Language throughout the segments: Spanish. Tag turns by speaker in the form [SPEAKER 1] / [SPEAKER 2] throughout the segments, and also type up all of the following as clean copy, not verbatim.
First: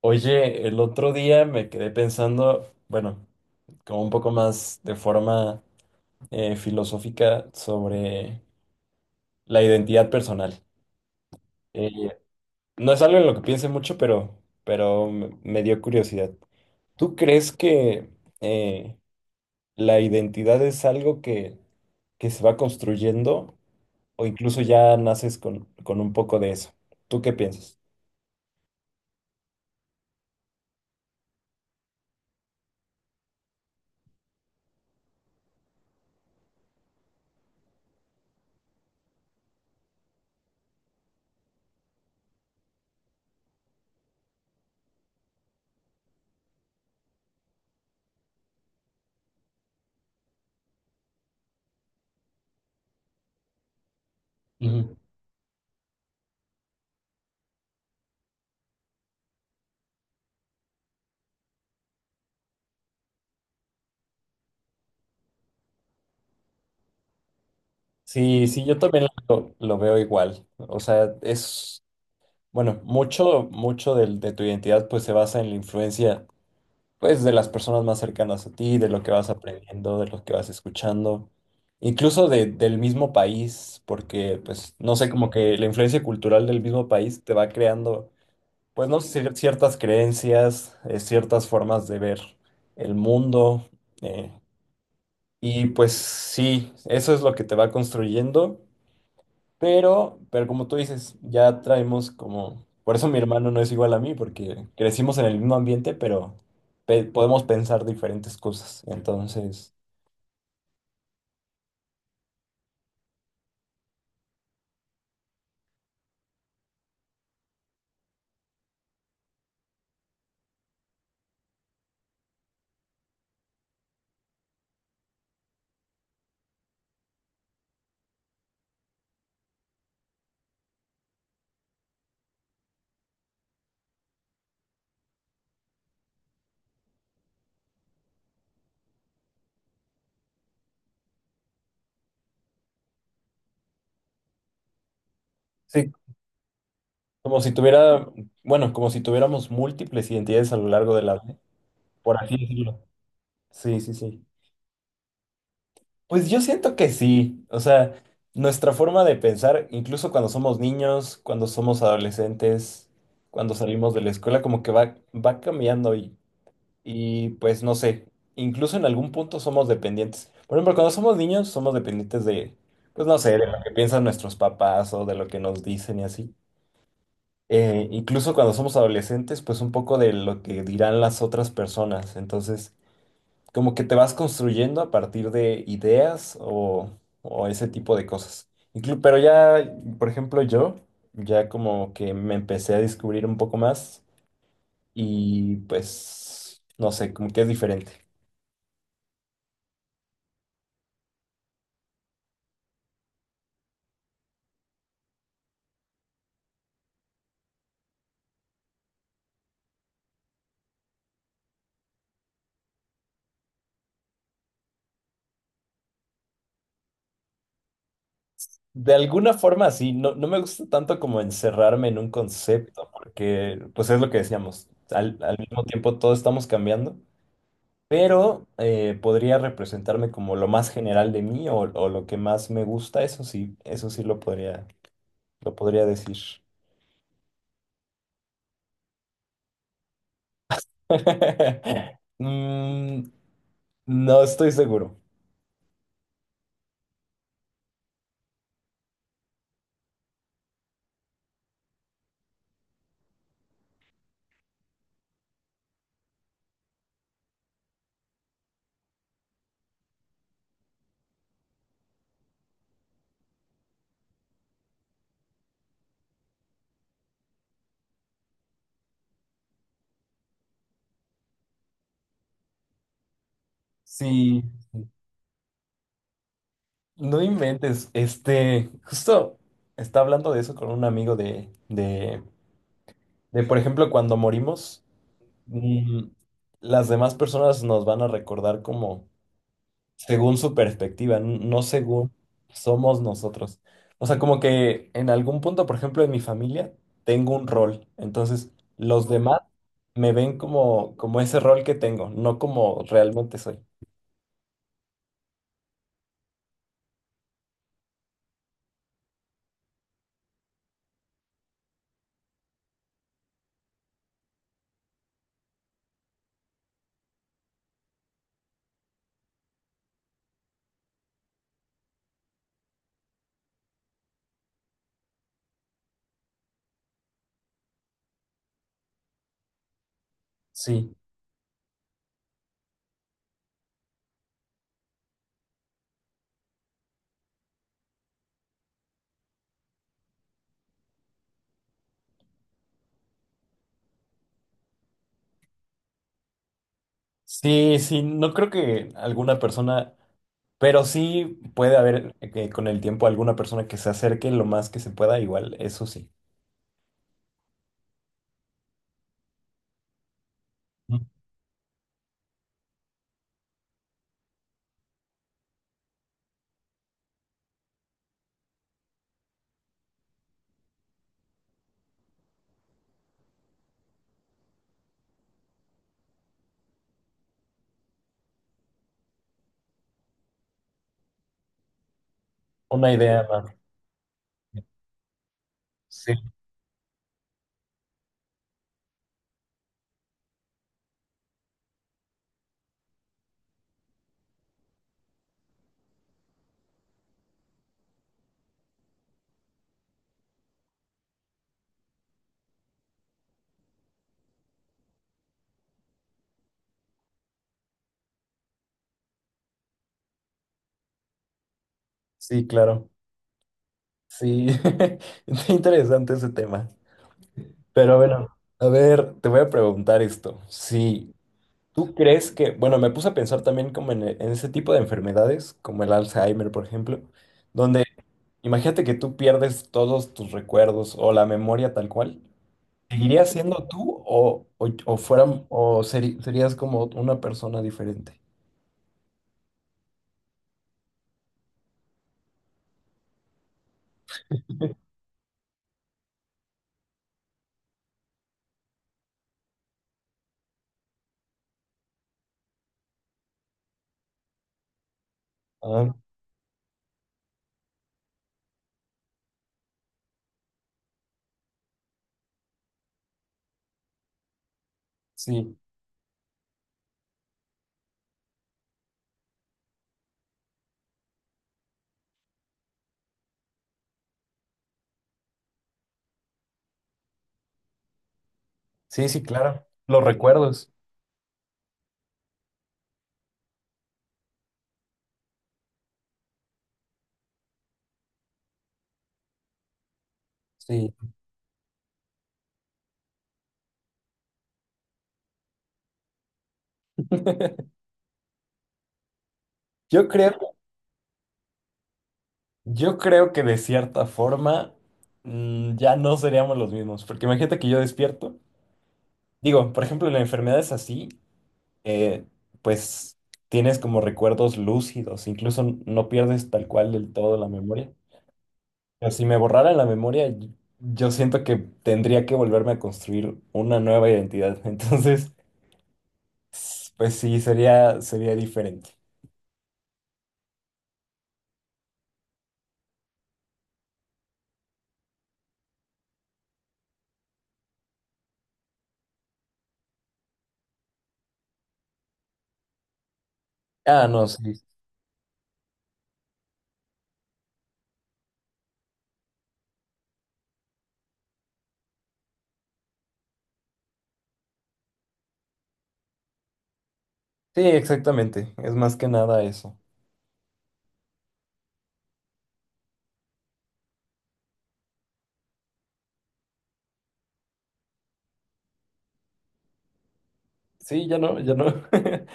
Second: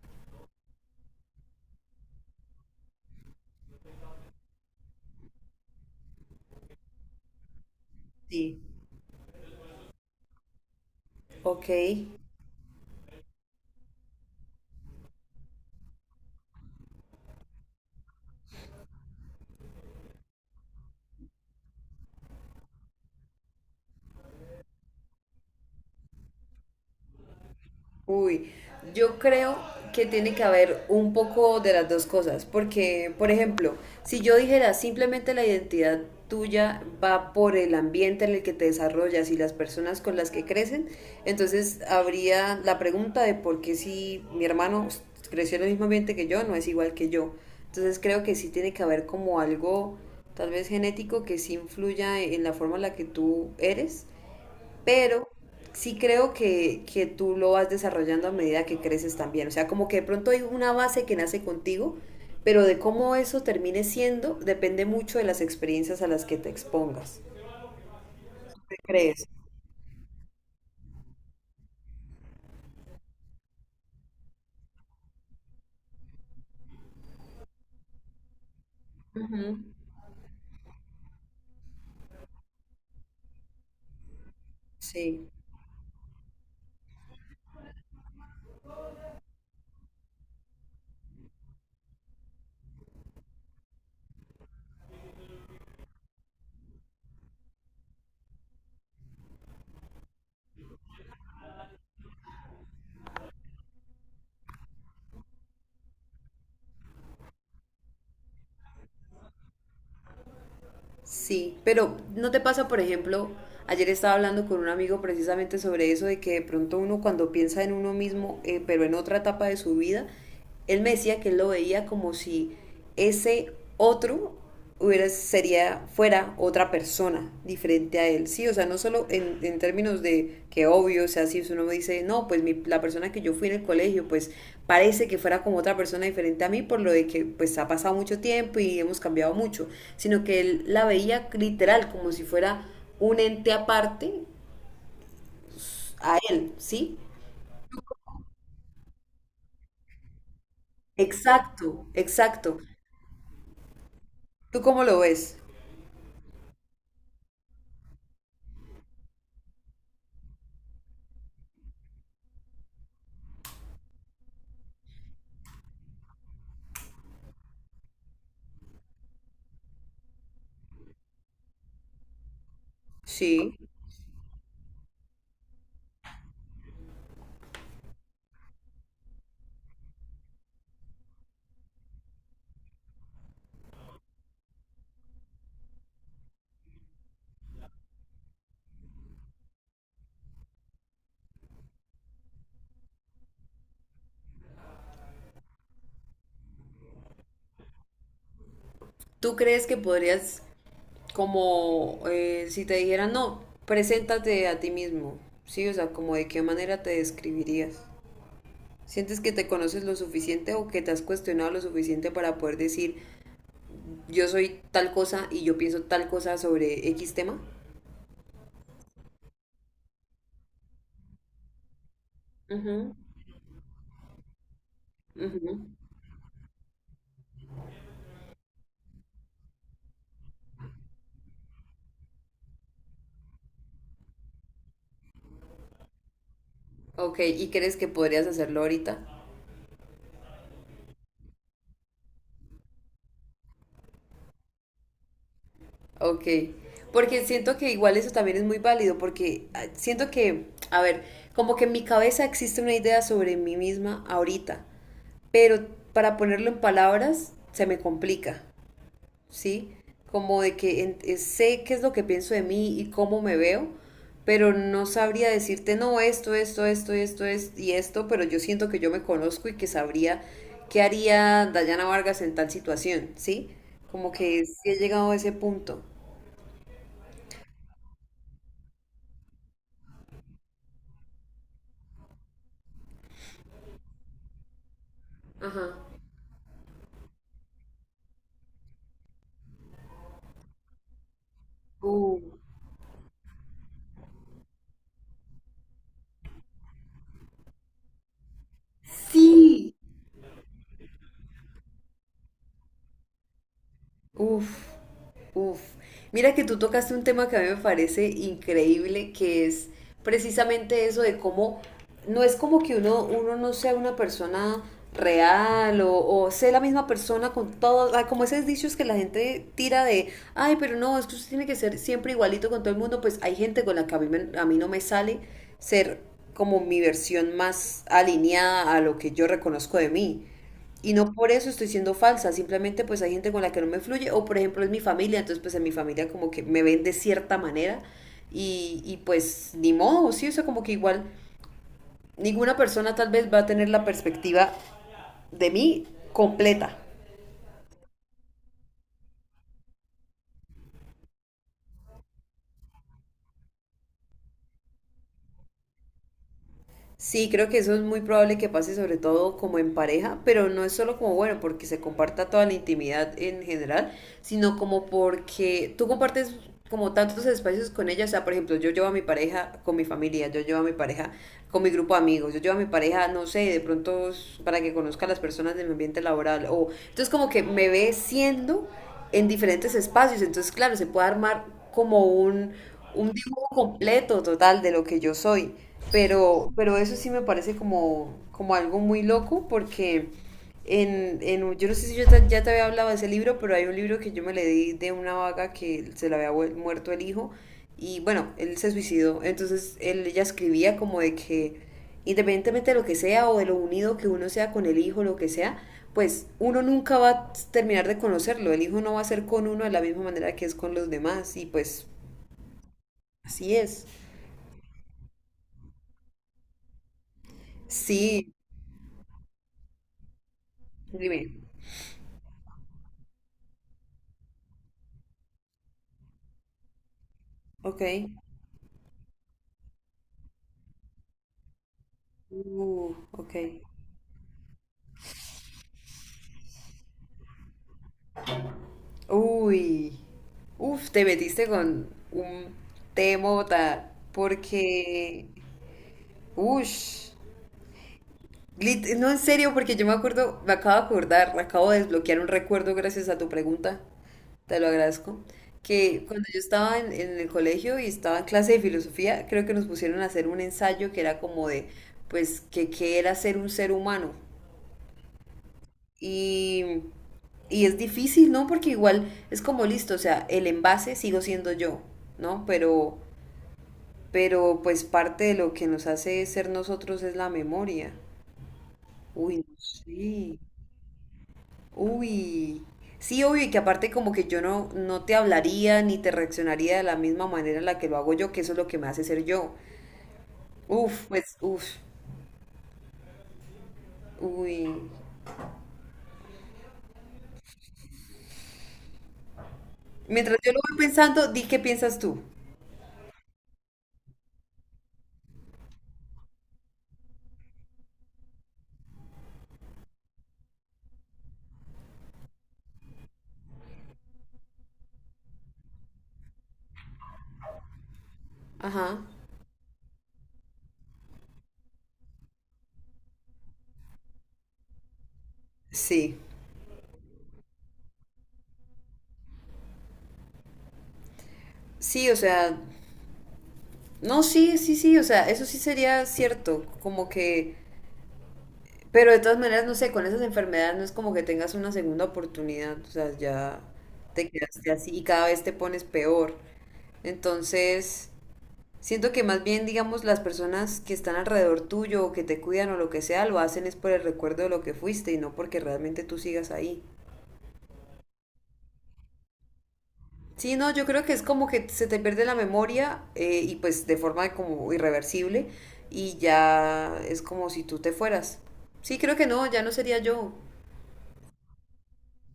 [SPEAKER 1] Oye, el otro día me quedé pensando, bueno, como un poco más de forma filosófica sobre
[SPEAKER 2] Sí,
[SPEAKER 1] la identidad personal.
[SPEAKER 2] ok.
[SPEAKER 1] Eh, no es algo en lo que piense mucho, pero me dio curiosidad. ¿Tú crees que eh, la identidad es algo que se va construyendo o incluso ya naces con un poco de eso? ¿Tú qué piensas?
[SPEAKER 2] Uy, yo creo que tiene que haber un poco de las dos cosas, porque, por ejemplo, si yo dijera simplemente la identidad tuya va por el ambiente en el que te desarrollas y las personas con las que crecen, entonces habría la pregunta de por qué si mi hermano creció en el mismo ambiente que yo, no es igual que yo. Entonces creo que sí tiene que haber como algo tal vez genético que sí influya en la forma en la que tú eres,
[SPEAKER 1] Ujú.
[SPEAKER 2] pero sí creo que tú lo vas desarrollando a medida que creces también. O sea, como que de pronto hay una base que nace contigo, pero de cómo eso termine siendo depende mucho de las experiencias a las que te expongas.
[SPEAKER 1] Sí, sí,
[SPEAKER 2] ¿Qué
[SPEAKER 1] yo también
[SPEAKER 2] crees?
[SPEAKER 1] lo veo igual. O sea, es... Bueno, mucho, tu identidad pues se basa en la influencia pues de las personas más cercanas a ti, de lo que vas
[SPEAKER 2] Ujú.
[SPEAKER 1] aprendiendo, de lo que vas escuchando, incluso del mismo país, porque pues no sé, como
[SPEAKER 2] Sí.
[SPEAKER 1] que la influencia cultural del mismo país te va creando, pues no sé, ciertas creencias, ciertas formas de ver el mundo, eh, y pues sí, eso es lo que te va construyendo. Pero como tú dices, ya traemos como... Por eso mi hermano no es igual a mí, porque crecimos en el mismo ambiente, pero podemos pensar diferentes cosas. Entonces,
[SPEAKER 2] Sí, pero ¿no te pasa? Por ejemplo, ayer estaba hablando con un amigo precisamente sobre eso, de que de pronto uno cuando piensa en uno mismo, pero en otra etapa de su vida, él me decía que él lo veía como si ese otro hubiera, sería, fuera otra persona, frente a él. Sí, o sea, no solo en términos de que, obvio, o sea, si uno me dice, no, pues mi, la persona que yo fui en el colegio, pues parece que fuera como otra persona diferente a mí por lo de que pues ha pasado mucho tiempo y hemos cambiado mucho, sino que él la veía literal como si fuera un ente aparte
[SPEAKER 1] sí,
[SPEAKER 2] a él, ¿sí?
[SPEAKER 1] como si tuviera, bueno, como si tuviéramos múltiples identidades a lo largo de la vida,
[SPEAKER 2] Exacto,
[SPEAKER 1] por así
[SPEAKER 2] exacto.
[SPEAKER 1] decirlo. Sí, sí, sí.
[SPEAKER 2] ¿Tú cómo lo ves?
[SPEAKER 1] Pues yo siento que sí. O sea, nuestra forma de pensar, incluso cuando somos niños, cuando somos adolescentes, cuando salimos de la escuela, como que va cambiando. Y pues no sé, incluso en algún punto somos dependientes. Por ejemplo, cuando somos niños somos dependientes de, pues no sé, de lo
[SPEAKER 2] Sí.
[SPEAKER 1] que piensan nuestros papás o de lo que nos dicen y así. Incluso cuando somos adolescentes, pues un poco de lo que dirán las otras personas. Entonces, como que te vas construyendo a partir de ideas o ese tipo de cosas. Pero ya, por ejemplo, yo ya como que me empecé a descubrir un poco más y pues, no sé, como que es diferente.
[SPEAKER 2] ¿Tú crees que podrías como si te dijeran, no, preséntate a ti mismo, ¿sí? O sea, ¿como de qué manera te describirías? ¿Sientes que te conoces lo suficiente o que te has cuestionado lo suficiente para poder decir, yo soy tal cosa y yo pienso tal cosa sobre X tema?
[SPEAKER 1] De alguna forma sí, no, no me gusta tanto como encerrarme en un concepto,
[SPEAKER 2] Ujú,
[SPEAKER 1] porque pues es lo que decíamos, al
[SPEAKER 2] ujú.
[SPEAKER 1] mismo tiempo todos estamos cambiando, pero podría representarme como lo más general de mí o lo que más me gusta, eso sí lo podría decir.
[SPEAKER 2] Ok, ¿y crees que podrías hacerlo ahorita?
[SPEAKER 1] Mm, no estoy seguro.
[SPEAKER 2] Ok, porque siento que igual eso también es muy válido, porque ah, siento que, a ver, como que en mi cabeza existe una idea sobre mí misma ahorita, pero para ponerlo en palabras se me complica, ¿sí? Como de que sé qué es lo que pienso de mí y cómo me veo, pero no sabría decirte, no, esto, es y esto, pero yo siento que yo me conozco y que sabría qué haría Dayana Vargas en tal situación, ¿sí? Como
[SPEAKER 1] Sí,
[SPEAKER 2] que sí he llegado a ese punto.
[SPEAKER 1] no inventes, este, justo estaba hablando de eso con un amigo de, por ejemplo, cuando morimos.
[SPEAKER 2] Ajá.
[SPEAKER 1] Mm, las demás personas nos van a recordar como según su perspectiva, no según
[SPEAKER 2] Uh,
[SPEAKER 1] somos nosotros. O sea, como que en algún punto, por ejemplo, en mi familia, tengo un rol. Entonces, los demás
[SPEAKER 2] Sí,
[SPEAKER 1] me ven como, como ese rol que tengo, no como realmente soy.
[SPEAKER 2] uf. Uf, mira que tú tocaste un tema que a mí me parece increíble, que es precisamente eso de cómo no es como que uno no sea una persona real o sea la misma persona con todo, como esos dichos que la gente tira de, ay, pero no, es que usted tiene que ser siempre igualito con todo el mundo, pues hay gente con la que a mí, a mí no me sale ser como mi versión más alineada a lo que yo reconozco de mí.
[SPEAKER 1] Sí,
[SPEAKER 2] Y no por eso estoy siendo falsa, simplemente pues hay gente con la que no me fluye, o por ejemplo es mi familia, entonces pues en mi familia como que me ven de cierta manera y pues ni modo, sí, o sea, como que igual ninguna persona tal vez va a tener la perspectiva de mí completa.
[SPEAKER 1] sí, sí, no creo que alguna persona... Pero sí puede haber, con el tiempo, alguna persona que se acerque lo más que se pueda, igual, eso sí.
[SPEAKER 2] Sí, creo que eso es muy probable que pase, sobre todo como en pareja, pero no es solo como bueno porque se comparta toda la intimidad en general, sino como porque tú compartes como tantos espacios con ella. O sea, por ejemplo, yo llevo a mi pareja con mi familia, yo llevo a mi pareja con mi grupo de amigos, yo llevo a mi pareja, no sé, de pronto para que conozca a las personas de mi ambiente laboral. O entonces como que me ve siendo en diferentes espacios. Entonces, claro, se puede armar como
[SPEAKER 1] Una
[SPEAKER 2] un
[SPEAKER 1] idea
[SPEAKER 2] dibujo
[SPEAKER 1] más.
[SPEAKER 2] completo total de lo que yo soy.
[SPEAKER 1] Sí.
[SPEAKER 2] Pero eso sí me parece como, como algo muy loco porque yo no sé si ya te había hablado de ese libro, pero hay un libro que yo me leí de una vaga que se le había muerto el hijo y bueno, él se suicidó. Entonces él, ella escribía como de que independientemente de lo que sea o de lo unido que uno sea con el hijo, lo que sea, pues uno nunca va a terminar de conocerlo. El hijo no va a ser con uno de la misma manera que es con los demás y pues
[SPEAKER 1] Sí, claro.
[SPEAKER 2] así es.
[SPEAKER 1] Sí, está interesante ese tema. Pero
[SPEAKER 2] Sí,
[SPEAKER 1] bueno, a ver, te voy a preguntar esto. Si
[SPEAKER 2] dime.
[SPEAKER 1] tú crees que, bueno, me puse a pensar también como en, en ese tipo de enfermedades, como el Alzheimer, por ejemplo,
[SPEAKER 2] Ok.
[SPEAKER 1] donde imagínate que tú pierdes todos tus recuerdos o la memoria tal cual. ¿Seguirías
[SPEAKER 2] Ok.
[SPEAKER 1] siendo tú o serías como una persona diferente?
[SPEAKER 2] Uy. Uf, te metiste con un temota. Porque. Ush. No, en serio, porque yo me acuerdo, me acabo de acordar, me acabo de desbloquear un recuerdo gracias a tu pregunta. Te lo agradezco.
[SPEAKER 1] Ah,
[SPEAKER 2] Que cuando yo estaba en, el colegio y estaba en clase de filosofía, creo que nos pusieron a hacer un ensayo que era como de, pues, que qué era ser un ser humano.
[SPEAKER 1] sí,
[SPEAKER 2] Y, y es difícil, ¿no? Porque igual es como listo, o sea, el envase sigo siendo yo, ¿no? Pero pues parte de lo que nos hace ser nosotros es la memoria.
[SPEAKER 1] sí, sí,
[SPEAKER 2] Uy, no
[SPEAKER 1] claro. Los
[SPEAKER 2] sé.
[SPEAKER 1] recuerdos.
[SPEAKER 2] Uy. Sí, obvio, y que aparte como que yo no te hablaría ni te reaccionaría de la misma manera en la que lo hago yo, que eso es lo que me hace ser yo.
[SPEAKER 1] Sí.
[SPEAKER 2] Uf, pues, uf, uy.
[SPEAKER 1] Yo
[SPEAKER 2] Mientras yo
[SPEAKER 1] creo.
[SPEAKER 2] lo voy pensando, di qué piensas tú.
[SPEAKER 1] Yo creo que de cierta forma, mm, ya no seríamos los mismos, porque imagínate que yo despierto, digo, por ejemplo, en la enfermedad es así, eh, pues tienes como recuerdos lúcidos, incluso no pierdes tal cual del todo la memoria.
[SPEAKER 2] Ajá.
[SPEAKER 1] Pero si me borrara la memoria, yo siento que tendría que volverme a construir una nueva identidad, entonces,
[SPEAKER 2] Sí.
[SPEAKER 1] pues sí, sería, sería diferente.
[SPEAKER 2] Sí, o sea, no, sí, sí, sí, o sea, eso sí sería cierto, como que, pero de todas maneras, no sé, con esas enfermedades no es como que tengas una segunda oportunidad, o sea, ya
[SPEAKER 1] Ah, no,
[SPEAKER 2] te
[SPEAKER 1] sí, sí,
[SPEAKER 2] quedaste así y cada vez te pones peor. Entonces, siento que más bien, digamos, las personas que están alrededor tuyo o que te cuidan o lo que sea, lo hacen es por el recuerdo de lo que fuiste y no porque realmente tú sigas ahí.
[SPEAKER 1] exactamente, es más que nada eso.
[SPEAKER 2] Sí, no, yo creo que es como que se te pierde la memoria, y pues de forma como irreversible, y ya es como si tú te fueras. Sí, creo que no, ya no sería yo.
[SPEAKER 1] Sí, ya no, ya no.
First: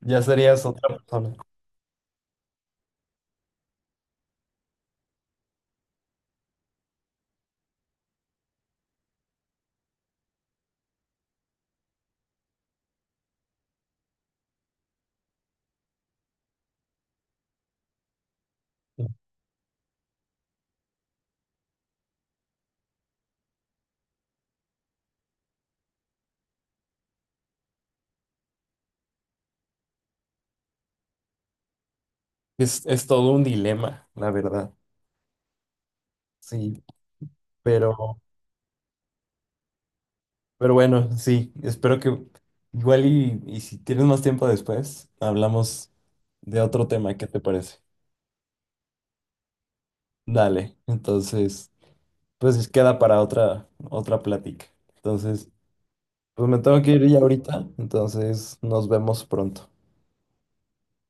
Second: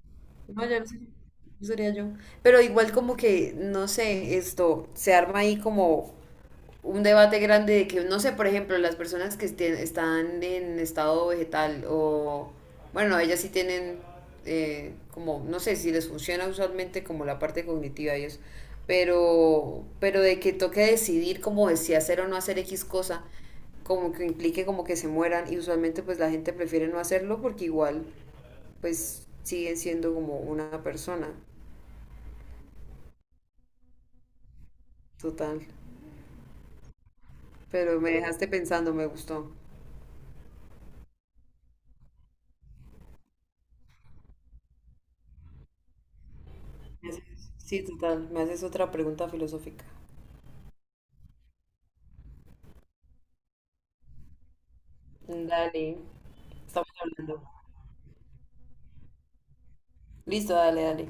[SPEAKER 1] Ya serías
[SPEAKER 2] No, ya no
[SPEAKER 1] otra
[SPEAKER 2] sería,
[SPEAKER 1] persona.
[SPEAKER 2] no sería yo. Pero igual como que, no sé, esto se arma ahí como un debate grande de que, no sé, por ejemplo, las personas que están en estado vegetal, o bueno, ellas sí tienen, como, no sé si les funciona usualmente como la parte cognitiva y eso, pero de que toque decidir como de si hacer o no hacer X cosa, como que implique como que se mueran, y usualmente pues la gente prefiere no hacerlo porque igual pues siguen siendo como una persona
[SPEAKER 1] Es todo un dilema, la verdad.
[SPEAKER 2] total.
[SPEAKER 1] Sí,
[SPEAKER 2] Pero me
[SPEAKER 1] pero,
[SPEAKER 2] dejaste pensando, me gustó.
[SPEAKER 1] pero bueno, sí, espero que igual y si tienes más tiempo después, hablamos de otro
[SPEAKER 2] Me
[SPEAKER 1] tema,
[SPEAKER 2] haces...
[SPEAKER 1] ¿qué te parece?
[SPEAKER 2] Sí, total. Me haces otra pregunta filosófica.
[SPEAKER 1] Dale, entonces, pues queda para otra plática. Entonces,
[SPEAKER 2] Dale.
[SPEAKER 1] pues me tengo
[SPEAKER 2] Estamos
[SPEAKER 1] que ir ya
[SPEAKER 2] hablando.
[SPEAKER 1] ahorita, entonces nos vemos pronto.
[SPEAKER 2] Listo, dale, dale.